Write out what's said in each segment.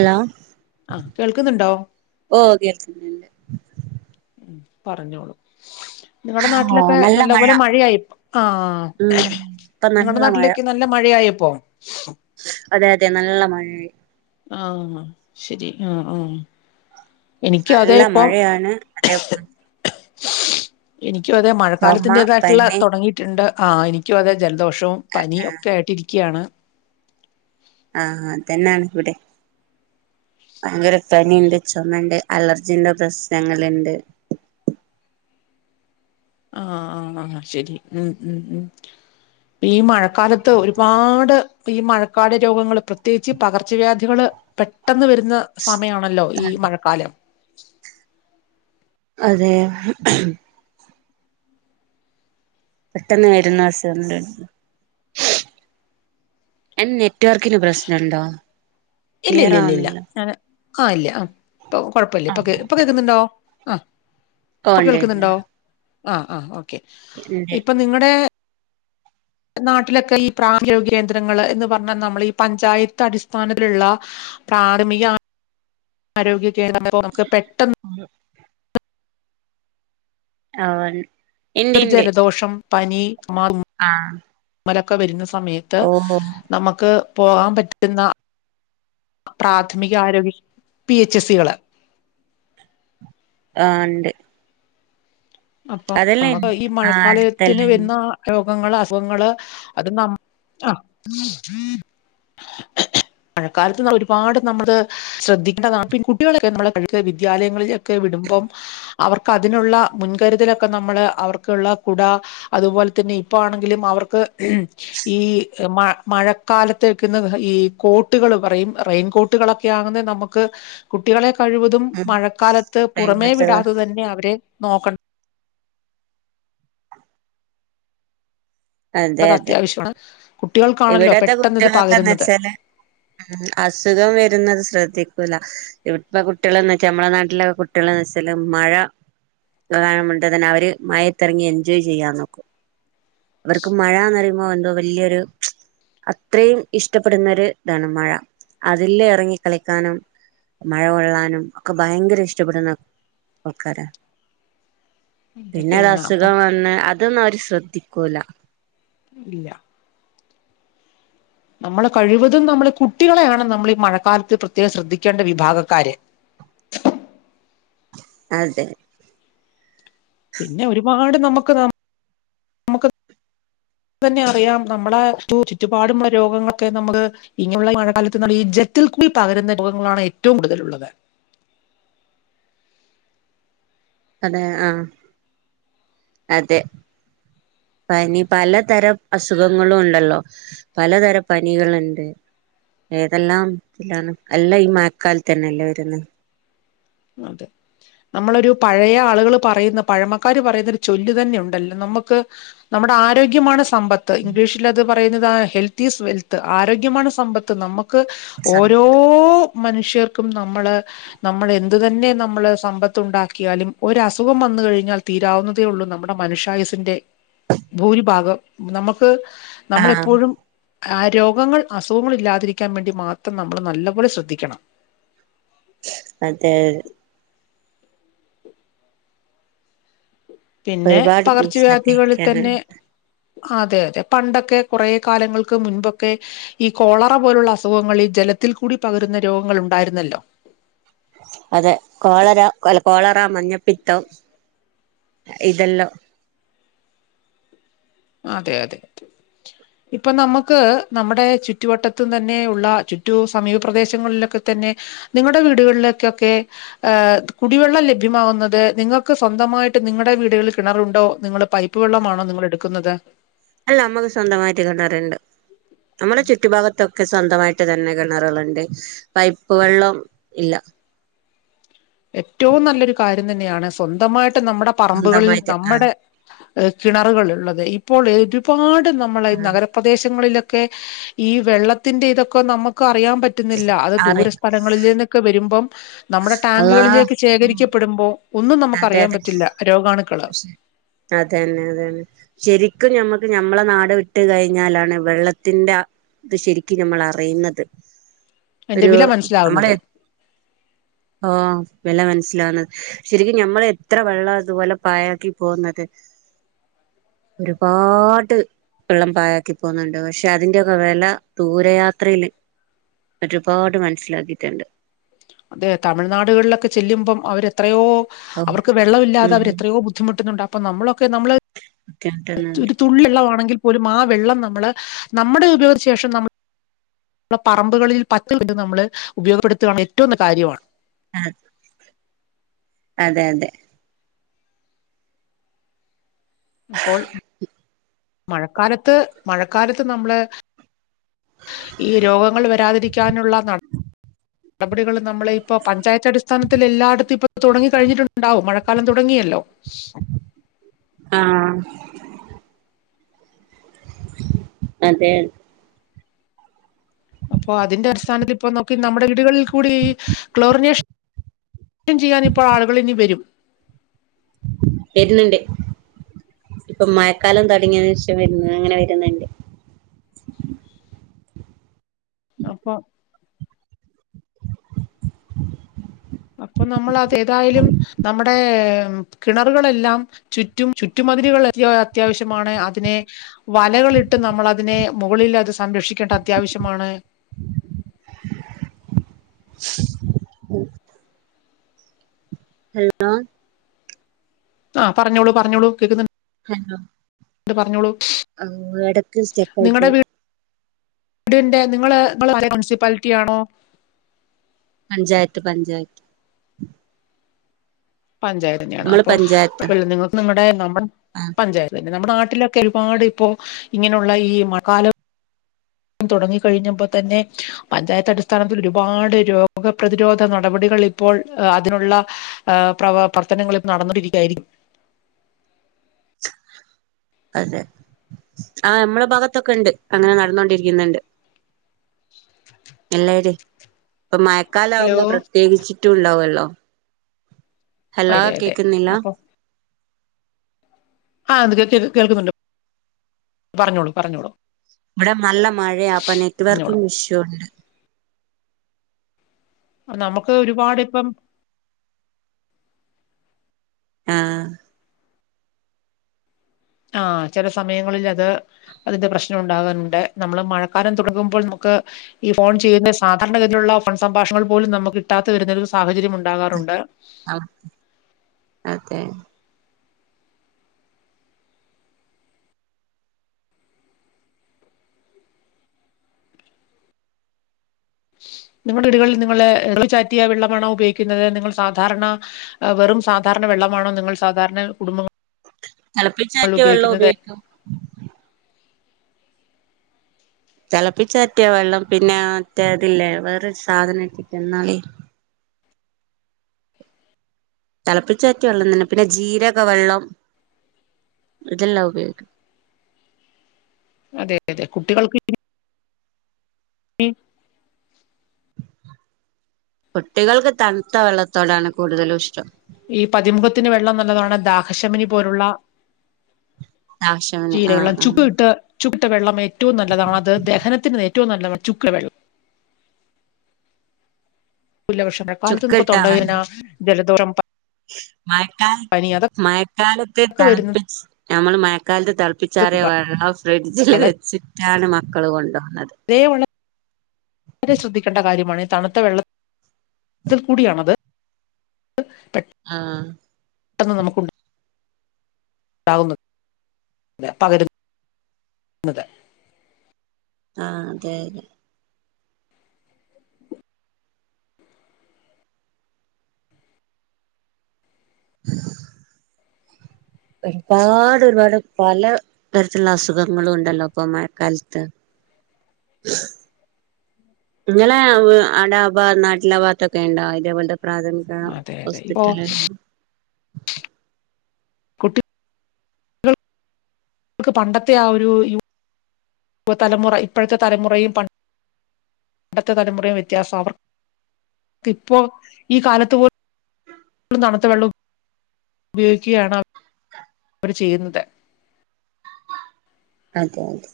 Hello കേൾക്കുന്നുണ്ടോ ഓ കേൾക്കുന്നുണ്ട് പറഞ്ഞോളു നിങ്ങളടെ ഓ നാട്ടിലൊക്കെ നല്ല മഴ നല്ലപോലെ മഴയായി ആ ഉം ഇപ്പൊ നിങ്ങളടെ നല്ല മഴ നാട്ടിലേക്കെനല്ല മഴയായപ്പോ അതെ അതെ നല്ല മഴയാ ആഹ ശരി ആഹ ആഹ നല്ല മഴയാണ് അതേ എനി ഇക്കും അതേ ചുമ മഴക്കാലത്തിന്റേതായിട്ടുള്ള പനി തുടങ്ങിയിട്ടുണ്ട് ആഹ എനിക്കും അതേ ജലദോഷം ഓം പനി അതാ ഒക്കെ ആയിട്ടിരിക്കാണ് ആഹ അതന്നെയാണ് ഇവിടെ ഭയങ്കര പനി ഉണ്ട് ചുമണ്ട് അലർജിന്റെ പ്രശ്നങ്ങള്ണ്ട് ആ ആ ശരി ഉം ഉം ഉ ഈ മഴക്കാലത്ത് ഒരുപാട് ഈ മഴക്കാല രോഗങ്ങള് പ്രത്യേകിച്ച് പകർച്ചവ്യാധികള് പെട്ടെന്ന് വരുന്ന സമയാണല്ലോ ഈ മഴക്കാലം അതെ പെട്ടെന്ന് വരുന്ന അസുഖം ഉണ്ട് എന്നെ ഇല്ല ക്ലിയർ ഇല്ല ഇല്ല ഇല്ല ആവുന്നില്ല ഞ ആഹ ഇല്ല ആഹ ഇപ്പൊ കൊഴപ്പില്ല ഇപ്പൊ ആഹ് ഇപ്പൊ കേൾക്കുന്നുണ്ടോ ആഹ് [unintelligible] ആ ആ ഓ ക്കെ ഉണ്ട് ഇപ്പൊ നിങ്ങടെ നാട്ടിലൊക്കെ ഈ പ്രായോഗ്യ കേന്ദ്രങ്ങള് എന്ന് പറഞ്ഞാ നമ്മള് ഈ പഞ്ചായത്ത് അടിസ്ഥാനലിള്ള പ്രാഥമിക ആരോഗ്യ [unintelligible] നമുക്ക് പെട്ടെന്ന് ആൻ ഒരു ജലദോഷം പനി [unintelligible] ആഹ് ഒക്കെ വരുന്ന സ സമയത്ത് ഓ നമുക്ക് പോകാൻ പറ്റുന്ന പ്രാഥമിക ആരോഗ്യ പി എച്ച് സികള് ആ ഇണ്ട് അപ്പം [unintelligible] ഈ ആഹ് മഴക്കാലത്തിന് അടുത്തല്ലേ വരുന്ന രോ- അസുഖങ്ങള് അസുഖങ്ങള് അത് ആഹ് മഴക്കാലത്ത് ഒരുപാട് നമ്മള് ശ്രദ്ധിക്കേണ്ടതാണ് കുട്ടികളൊക്കെ നമ്മള് വിദ്യാലയങ്ങളിലൊക്കെ വിടുമ്പം അവർക്ക് അതിനുള്ള മുൻ കരുതലൊക്കെ നമ്മള് അവർക്കുള്ള കുട, അതുപോലെ തന്നെ ഇപ്പ ആണെങ്കില് അവർക്ക് ഈ മ മഴക്കാലത്തേക്കുന്ന ഈ കോട്ടുകൾ പറയും, റെയിൻ കോട്ടുകളൊക്കെ ആകുന്നേ നമുക്ക്, കുട്ടികളെ കഴിവതും ഉം മഴക്കാലത്ത് പുറമേ തേങ്ങട്ടുള്ള വിടാതെ തന്നെ അവരെ നോക്ക അതെ അത് അതെ അത്യാവശ്യമാണ് കുട്ടികൾക്കാണല്ലോ ഇവിടത്തെ പെട്ടെന്ന് ഇത് പകരുന്നത് കുട്ടികളൊക്കെന്നച്ചാല് അസുഖം വരുന്നത് ശ്രദ്ധി- ഇപ്പ ഇവിടത്തെകുട്ടികൾന്ന് വെച്ചാൽ നമ്മളുടെ നാട്ടിലെ കുട്ടികൾന്ന് വെച്ചാല് മഴ കൊണ്ട് തന്നെ അവര് മഴത്തിറങ്ങി എൻജോയ് ചെയ്യാ നോക്കും അവർക്ക് മഴന്ന് പറയുമ്പോ എന്തോ വലിയൊരു അത്രയും ഇഷ്ടപ്പെടുന്ന ഒരു ഇതാണ് മഴ അതില് ഇറങ്ങി കളിക്കാനും മഴ കൊള്ളാനും ഒക്കെ ഭയങ്കര ഇഷ്ടപ്പെടുന്ന ആൾക്കാരാ പിന്നെ ഇതൊക്കെയാണ് അപ്പം അസുഖം വന്ന് അതൊന്നുംഅവര് ശ്ര തിക്കൂല ഇല്ല നമ്മൾ കഴിവതും നമ്മൾ കുട്ടികളെയാണ് നമ്മൾ ഈ മഴക്കാലത്ത് പ്രത്യേകം ശ്രദ്ധിക്കേണ്ട വിഭാഗക്കാര് അതെ പിന്നെ ഒരുപാട് നമ്മുക്ക് ന- അപ്പന്നെ അറിയാം നമ്മളെ ചുറ്റുപാടുമുള്ള രോഗങ്ങളൊക്കെ നമ്മള് ഇങ്ങനെയുള്ള മഴക്കാലത്ത് ന്ന് ജൽത്തിൽ കൂടി പകരുന്ന രോഗങ്ങളാണ് ഏറ്റവും കൂടുതലള്ളത് അതെ ആഹ അതെ പനി പലതരം അസുഖങ്ങളും ഉണ്ടല്ലോ പലതരം പനികളുണ്ട് ഏതെല്ലാം എല്ലാം ഈ മയക്കാലത്ത് തന്നെല്ലേ വരുന്നത് അതെ നമ്മളൊരു പഴയ ആളുകള് പറയുന്ന പഴമക്കാാര് പറയുന്ന ഒരു ചൊല്ലു തന്നെ ഉണ്ടല്ലോ നമുക്ക് നമ്മുടെ ആരോഗ്യമാണ് സ- സമ്പത്ത് ഇംഗ്ലീഷിൽ അത് പറയുന്നത് ഹെൽത്ത് ഈസ് വെൽത്ത് ആരോഗ്യമാണ് സമ്പത്ത് നമ്മു- ക്ക് ഓരോ മനുഷ്യർക്കും നമ്മള് നമ്മൾ എ അത് തന്നെ നമ്മള് സമ്പത്ത് ഉണ്ടാക്കിയാലും ഒരു അസുഖം വന്നു കഴിഞ്ഞാൽ തീരാവുന്നതേ ഉള്ളൂ നമ്മുടെ മനുഷ്യായുസിന്റെ ഭൂരിഭാഗം നമ്ക്ക് ആഹ് നമ്മളെപ്പോഴും ആ രോഗങ്ങൾ അസുഖങ്ങൾ ഇല്ലാതിരിക്കാൻ വേണ്ടി മാത്രം നമ്മൾ നല്ല പോോലെ ശ്രദ്ധിക്കണം അതെ പിന്നെ ഒരുപാട് പകർച്ചവ്യാധികളിൽ തന്നെ ശ്രദ്ധിക്കാനുണ്ട് അതെ അതെ പണ്ടൊക്കെ കുറ കാലങ്ങൾക്ക് മുൻപൊക്കെ ഈ കോളറ പോലുള്ള അസുഖങ്ങൾ ഈ ജലത്തിൽ കൂടി പകരുന്ന രോഗങ്ങൾ ഉണ്ടായിരുന്നല്ലോ അതെ കോളര അല്ല കോളറ മഞ്ഞപ്പിത്തം ഇതെല്ലാം അതെ അതെ ഇപ്പൊ നമുക്ക് നമ്മുടെ ചുറ്റുവട്ടത്തും തന്നെയുള്ള ചുറ്റു സമീപപദേശങ്ങളിലൊക്കെ തന്നെ നിങ്ങളുടെ വീടുകളിലേക്കൊക്കെ കുടിവെള്ളം ലഭ്യമാവുന്നത് നിങ്ങൾക്ക് സ്വന്തമായിട്ട് നിങ്ങളുടെ വീടുകളിൽ കിണറുണ്ടോ നിങ്ങൾ പൈപ്പ് വെള്ളമാണോ നിങ്ങൾ എടുക്ക- ക്കുന്നത് അല്ല ഞമ്മക്ക് സ്വന്തമായിട്ട് കെണറുണ്ട് നമ്മുടെ ചുറ്റുഭാഗത്തും ഒക്കെ സ്വന്തമായിട്ട് തന്നെ കിണറുകളുണ്ട് പൈപ്പ് വെള്ളം ഇല്ല ഏറ്റവും നല്ലൊരു കാര്യം തന്നെയാണ് സ്വന്തമായിട്ട് നമ്മുടെ പറമ്പുകളിൽ സ്വന്തമായിട്ട് ആഹ് നമ്മുടെ കിണറുകൾ ഉള്ളത് ഇപ്പോൾ പാട് നമ്മള ഈ ആഹ് നഗരപ്രദേശങ്ങളിലൊക്കെ [inaudible] ഈ വെള്ളത്തിന്റെ ഇതൊക്കെ നമുക്ക് അറിയാൻ പറ്റുന്നില്ല അത് അറി ദൂര സ്ഥലങ്ങളിൽ നിന്നൊക്കെ വരുമ്പം നമ്മുടെ [inaudible] അള്ളാ ബാങ്കുകളിലേക്ക് ശേഖരിക്കപ്പെടുമ്പോൾ ഒന്നും നമുക്ക് അതെ അറിയാൻ അതെ പറ്റില്ല രോഗാണു അതന്നെ അതന്നെ ശരിക്കും ഞമ്മക്ക് നമ്മളെ നാട് വിട്ട് കഴിഞ്ഞാലാണ് വെള്ളത്തിന്റെ ഇത് ശരിക്കും നമ്മൾ അറിയുന്നത് അതിന്റെ ഒരു വില നമ്മളെ മനസ്സിലാകുന്നത് വില മന മനസിലാവുന്നത് ശെരിക്കും നമ്മ എത്ര വെള്ളം അതുപോലെ പായക്കി പോകുന്നത് ഒരുപാട് വെള്ളം പായക്കി പോകുന്നുണ്ട് പക്ഷെ അതിന്റെറെ ഒക്കെ വില ദൂരയാത്രൽ ഒരുപാട് മനസ്സിലാക്കിട്ടുണ്ട് അതെ തമിഴ്നാടുകളിലൊക്കെ ചെല്ലുമ്പം അവര് ത്രയോ ഓ അവർക്ക് വെള്ളമില്ല ഉം അവരെത്രയോ ബുദ്ധിമുട്ടുന്നുണ്ടാവും. അപ്പ നമ്മള ക്കെ നമ്മൾ ഒരു തുള്ളിവ ള്ളവാണെങ്കിൽ ഒരു ആ വെള്ളം നമ്മള് നമ്മുടെ ഉപയോഗത്തി ശേഷം നമ്മൾ പറമ്പുകളിൽ പച്ച പ നമ്മൾ ഉപയോഗപ്പെടുത്തുകയാണ പറ്റുന്ന കാര്യമാണ് ആഹ അതെ അതെ അപ്പോൾ മഴക്കാലത്ത് മഴക്കാലത്ത് നമ്മള് ഈ രോഗങ്ങൾ വരാതിരിക്കാനുള്ള നട നടപടികൾ നമ്മൾ ഇപ്പോൊ പഞ്ചായത്ത് അടിസ്ഥാനത്തിൽ എല്ലായിടത്തും ഇപ്പൊ തുടങ്ങി കഴിഞ്ഞിട്ടുണ്ടാവും, മഴക്കാലം തുടങ്ങിയല്ലോ ആഹ അതെ അപ്പൊ അതിന്റെ അടിസ്ഥാനത്തി ഇപ്പൊ നോക്കി നമ്മുടെ വീടുകളിൽ കൂടി ക്ലോറിനേഷൻൻ ചെയ്യാൻ ഇപ്പോ ആളുകൾ ഇനി വരും. വരുന്നുണ്ട്. ഇപ്പൊ മഴക്കാലം തുട ങ്ങിയതിനുശേഷം വരുന്നത് അങ്ങനെ വരുന്നുണ്ട്. അപ്പൊ അപ്പൊ നമ്മൾ ഏതായാലും നമ്മുടെ കിണറുകളെല്ലാം ചുറ്റും ചുറ്റുമതിലകൾ അത്യാവശ്യമാണ് അതിനെ വലകളിട്ട് നമ്മളതിനെ മുകളിൽ അത് സംരക്ഷിക്ക ിക്കണ്ട അത്യാവശ്യമാണ് ഉ ഹലോ ആഹ പറഞ്ഞോളൂ പറഞ്ഞോളൂ കേൾക്കുന്നുണ്ട്. ഹ എ പറഞ്ഞോളൂ ആ എടക്ക് സ്റ്റെക്കായി നിങ്ങളുടെ പോയി വീടിന്റെ നിങ്ങള് മുൻസിപ്പാലിറ്റിയാ ണോ പഞ്ചായത്ത് പഞ്ചായത്ത് പഞ്ചായത്തിന്നെയാണ് നമ്മള് അപ്പൊ പഞ്ചായത്താ നിങ്ങൾക്ക് നിങ്ങളുടെ നമ്മുടെ ആഹ് പഞ്ചായത്ത് നമ്മുടെ നാട്ടിലൊക്കെ ഒരുപാട് ഇപ്പോ ഇങ്ങനെയുള്ള ഈ മഴക്കാലം തുടങ്ങി കഴിഞ്ഞപ്പോ തന്നെ പഞ്ചായത്ത് അടിസ്ഥാനത്തിൽ ഒരുപാട് രോഗപ്രതിരോധ നടപടികൾ ഇപ്പോൾ അതിനുള്ള ഏഹ് പ്ര പ്രർത്തനങ്ങൾ ഇപ്പോ നടന്നോണ്ടിരിക്കുകയായിരിക്കും അതെ ആ മ്മടെ ഭാഗത്ത് ത്തൊക്കെ ഉണ്ട് അങ്ങനെ നടന്നോണ്ടിരിക്കുന്നുണ്ട് പിള്ളേര് ഇപ്പൊ ഹലോ മയക്കാലാവുമ്പോ പ്രത്യേകിച്ചിട്ടും ഉണ്ടാവുമല്ലോ ഹലോ അതെ അതെ കേക്കുന്നില്ല ആഹ് ത് കേ കേ കേൾക്കുന്നുണ്ട് പറഞ്ഞോളൂ പറഞ്ഞോളൂ ഇവിടെ നല്ല മഴയാ അപ്പൊ നെറ്റ് പറഞ്ഞോളൂ വർക്കിങ് ഇഷ്യൂ ഉണ്ട് റഞ്ഞോ നമുക്ക് ഒരുപാട് ഇപ്പം ആ ആഹ് ആ ചില സമയങ്ങളിൽ അത് അതിന്റെ പ്രശ്നം ഉണ്ടാകറുണ്ട് നമ്മള് മഴക്കാലം തുടങ്ങുമ്പോൾ നമുക്ക് ഈ ഫോൺ ചെയ്യുന്ന സാധാരണ ഗതിയിലുള്ള ഫോൺ സംഭാഷണങ്ങൾ പോലും നമുക്ക് കിട്ടാതെ വരുന്നൊരു സാഹചര്യം ഉണ്ടാകാറുണ്ട് ആ അതെ നിങ്ങളുടെ വീടുകളിൽ നിങ്ങള് തിളപ്പിച്ചാറ്റിയ വെള്ളമാണോ ഉപയോഗിക്കുന്നത് നിങ്ങൾ സാധാരണ വെറും സാധാരണ വെള്ളമാണോ നിങ്ങൾ സാധാരണ കുടുംബങ്ങൾ തിളപ്പിച്ചാറ്റിയ വെള്ളം ഉപയോഗിക്കുന്നത് ഉപയോഗിക്കും തിളപ്പിച്ചാറ്റിയ വെള്ളം പിന്നെ മറ്റേ ഇതില്ലേ വേറൊരു സാധനം ഇട്ടിറ്റ് എന്നാളി തിളപ്പിച്ചാറ്റിയ വെള്ളം തന്നെ പിന്നെ ജീരക വെള്ളം ഇതെല്ലാം ഉപയോഗിക്കും അതെ അതെ കുട്ടികൾക്ക് കുട്ടികൾക്ക് തണുത്ത വെള്ളത്തോടാണ് കൂടുതലും ഇഷ്ടം ഷമിനി പോലുള്ള ആശാന് ജീരക ആഹ് വെള്ളം ആഹ് ചുക്കിട്ട് ചുക് ട്ട് വെള്ളമേറ്റ ഏറ്റവും നല്ലതാ അത് ദഹനത്തിന് നേ ഏറ്റവും നല്ലതാ ചുക്കുവെള്ള പ്പുല്ല പക്ഷേ മഴക്കാലത്ത് നമുക്ക് ചുക്കിട്ടാ തൊണ്ടവേദന വെള്ളം ജല [unintelligible] മഴക്കാല മഴക്കാലത്ത് ഒക്കെ വരുന്നത് തണുപ്പിച്ച് ഞമ്മള് മഴ ക്കാലത്ത് തെളപ്പിച്ചാറിയവെളളം ഫ്രിഡ്ജില് വെച്ചിട്ട് യാന മക്കൾ കൊണ്ടോ ഇതേ [unintelligible] ശ്രദ്ധിക്കേണ്ട കാര്യമാണ് തണുത്ത വെള്ളത്തിൽ കൂടിയാണത് ആ ആഹ് പെട്ടെന്ന് നമുക്കുണ്ട് ഉണ്ടാവുന്നത് പകരുന്നത് ങാ അതെ അതെ ഒരുപാട് ഒരുപാട് പല തരത്തിലുള്ള അസുഖങ്ങളും ഉണ്ടല്ലോ ഇപ്പൊ മഴക്കാലത്ത് നിങ്ങളെ ആടാ ഭാ നാട്ടിലാഭാത്തൊക്കെ ഉണ്ടാ ഇതേപോലെ പ്രാഥമിക അതെ അതെ ഇപ്പോ ഹോസ്പിറ്റലിൽ നക്ക് പണ്ടത്തെ ആ ഒരു യുവ തലമുറ ഇപ്പോഴത്തെ തലമുറയും അടുത്ത തലമുറയും വ്യത്യാസം അവർ ഇപ്പോൾ ഈ കാലത്ത് പോലും തണുത്ത വെള്ളം ഉപയോഗിക്കുകയാണ് അവര് ചെയ്യുന്നത് അതെ അതെ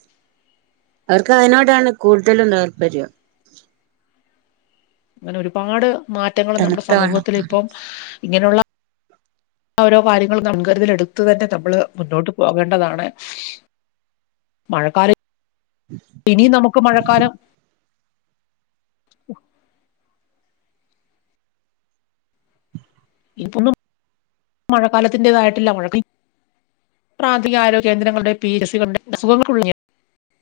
അവർക്ക് അതിനോടാണ് കൂടുതലും താത്പര്യം അങ്ങനെ ഒരുപാട് മാറ്റങ്ങള് നമ്മുടെ തണുത്ത വെള്ളത്തോ സമൂഹത്തിലിപ്പം ഇങ്ങനെയുള്ള ഓരോ കാര്യങ്ങളും നൻകരുതലെടുത്തു തന്നെ നമ്മള് മുന്നോട്ട് പോകേണ്ടതാണ് മഴക്കാല ഇനി നമുക്ക് മഴക്കാലം ഇപ്പൊന്നും മഴക്കാലത്തിൻറതായിട്ടില്ല മഴ പ്രാഥിക ആരോഗ്യ കേന്ദ്രങ്ങളുടെ പി എസ് സികളുടെ അസുഖങ്ങൾക്കുളഞ്ഞ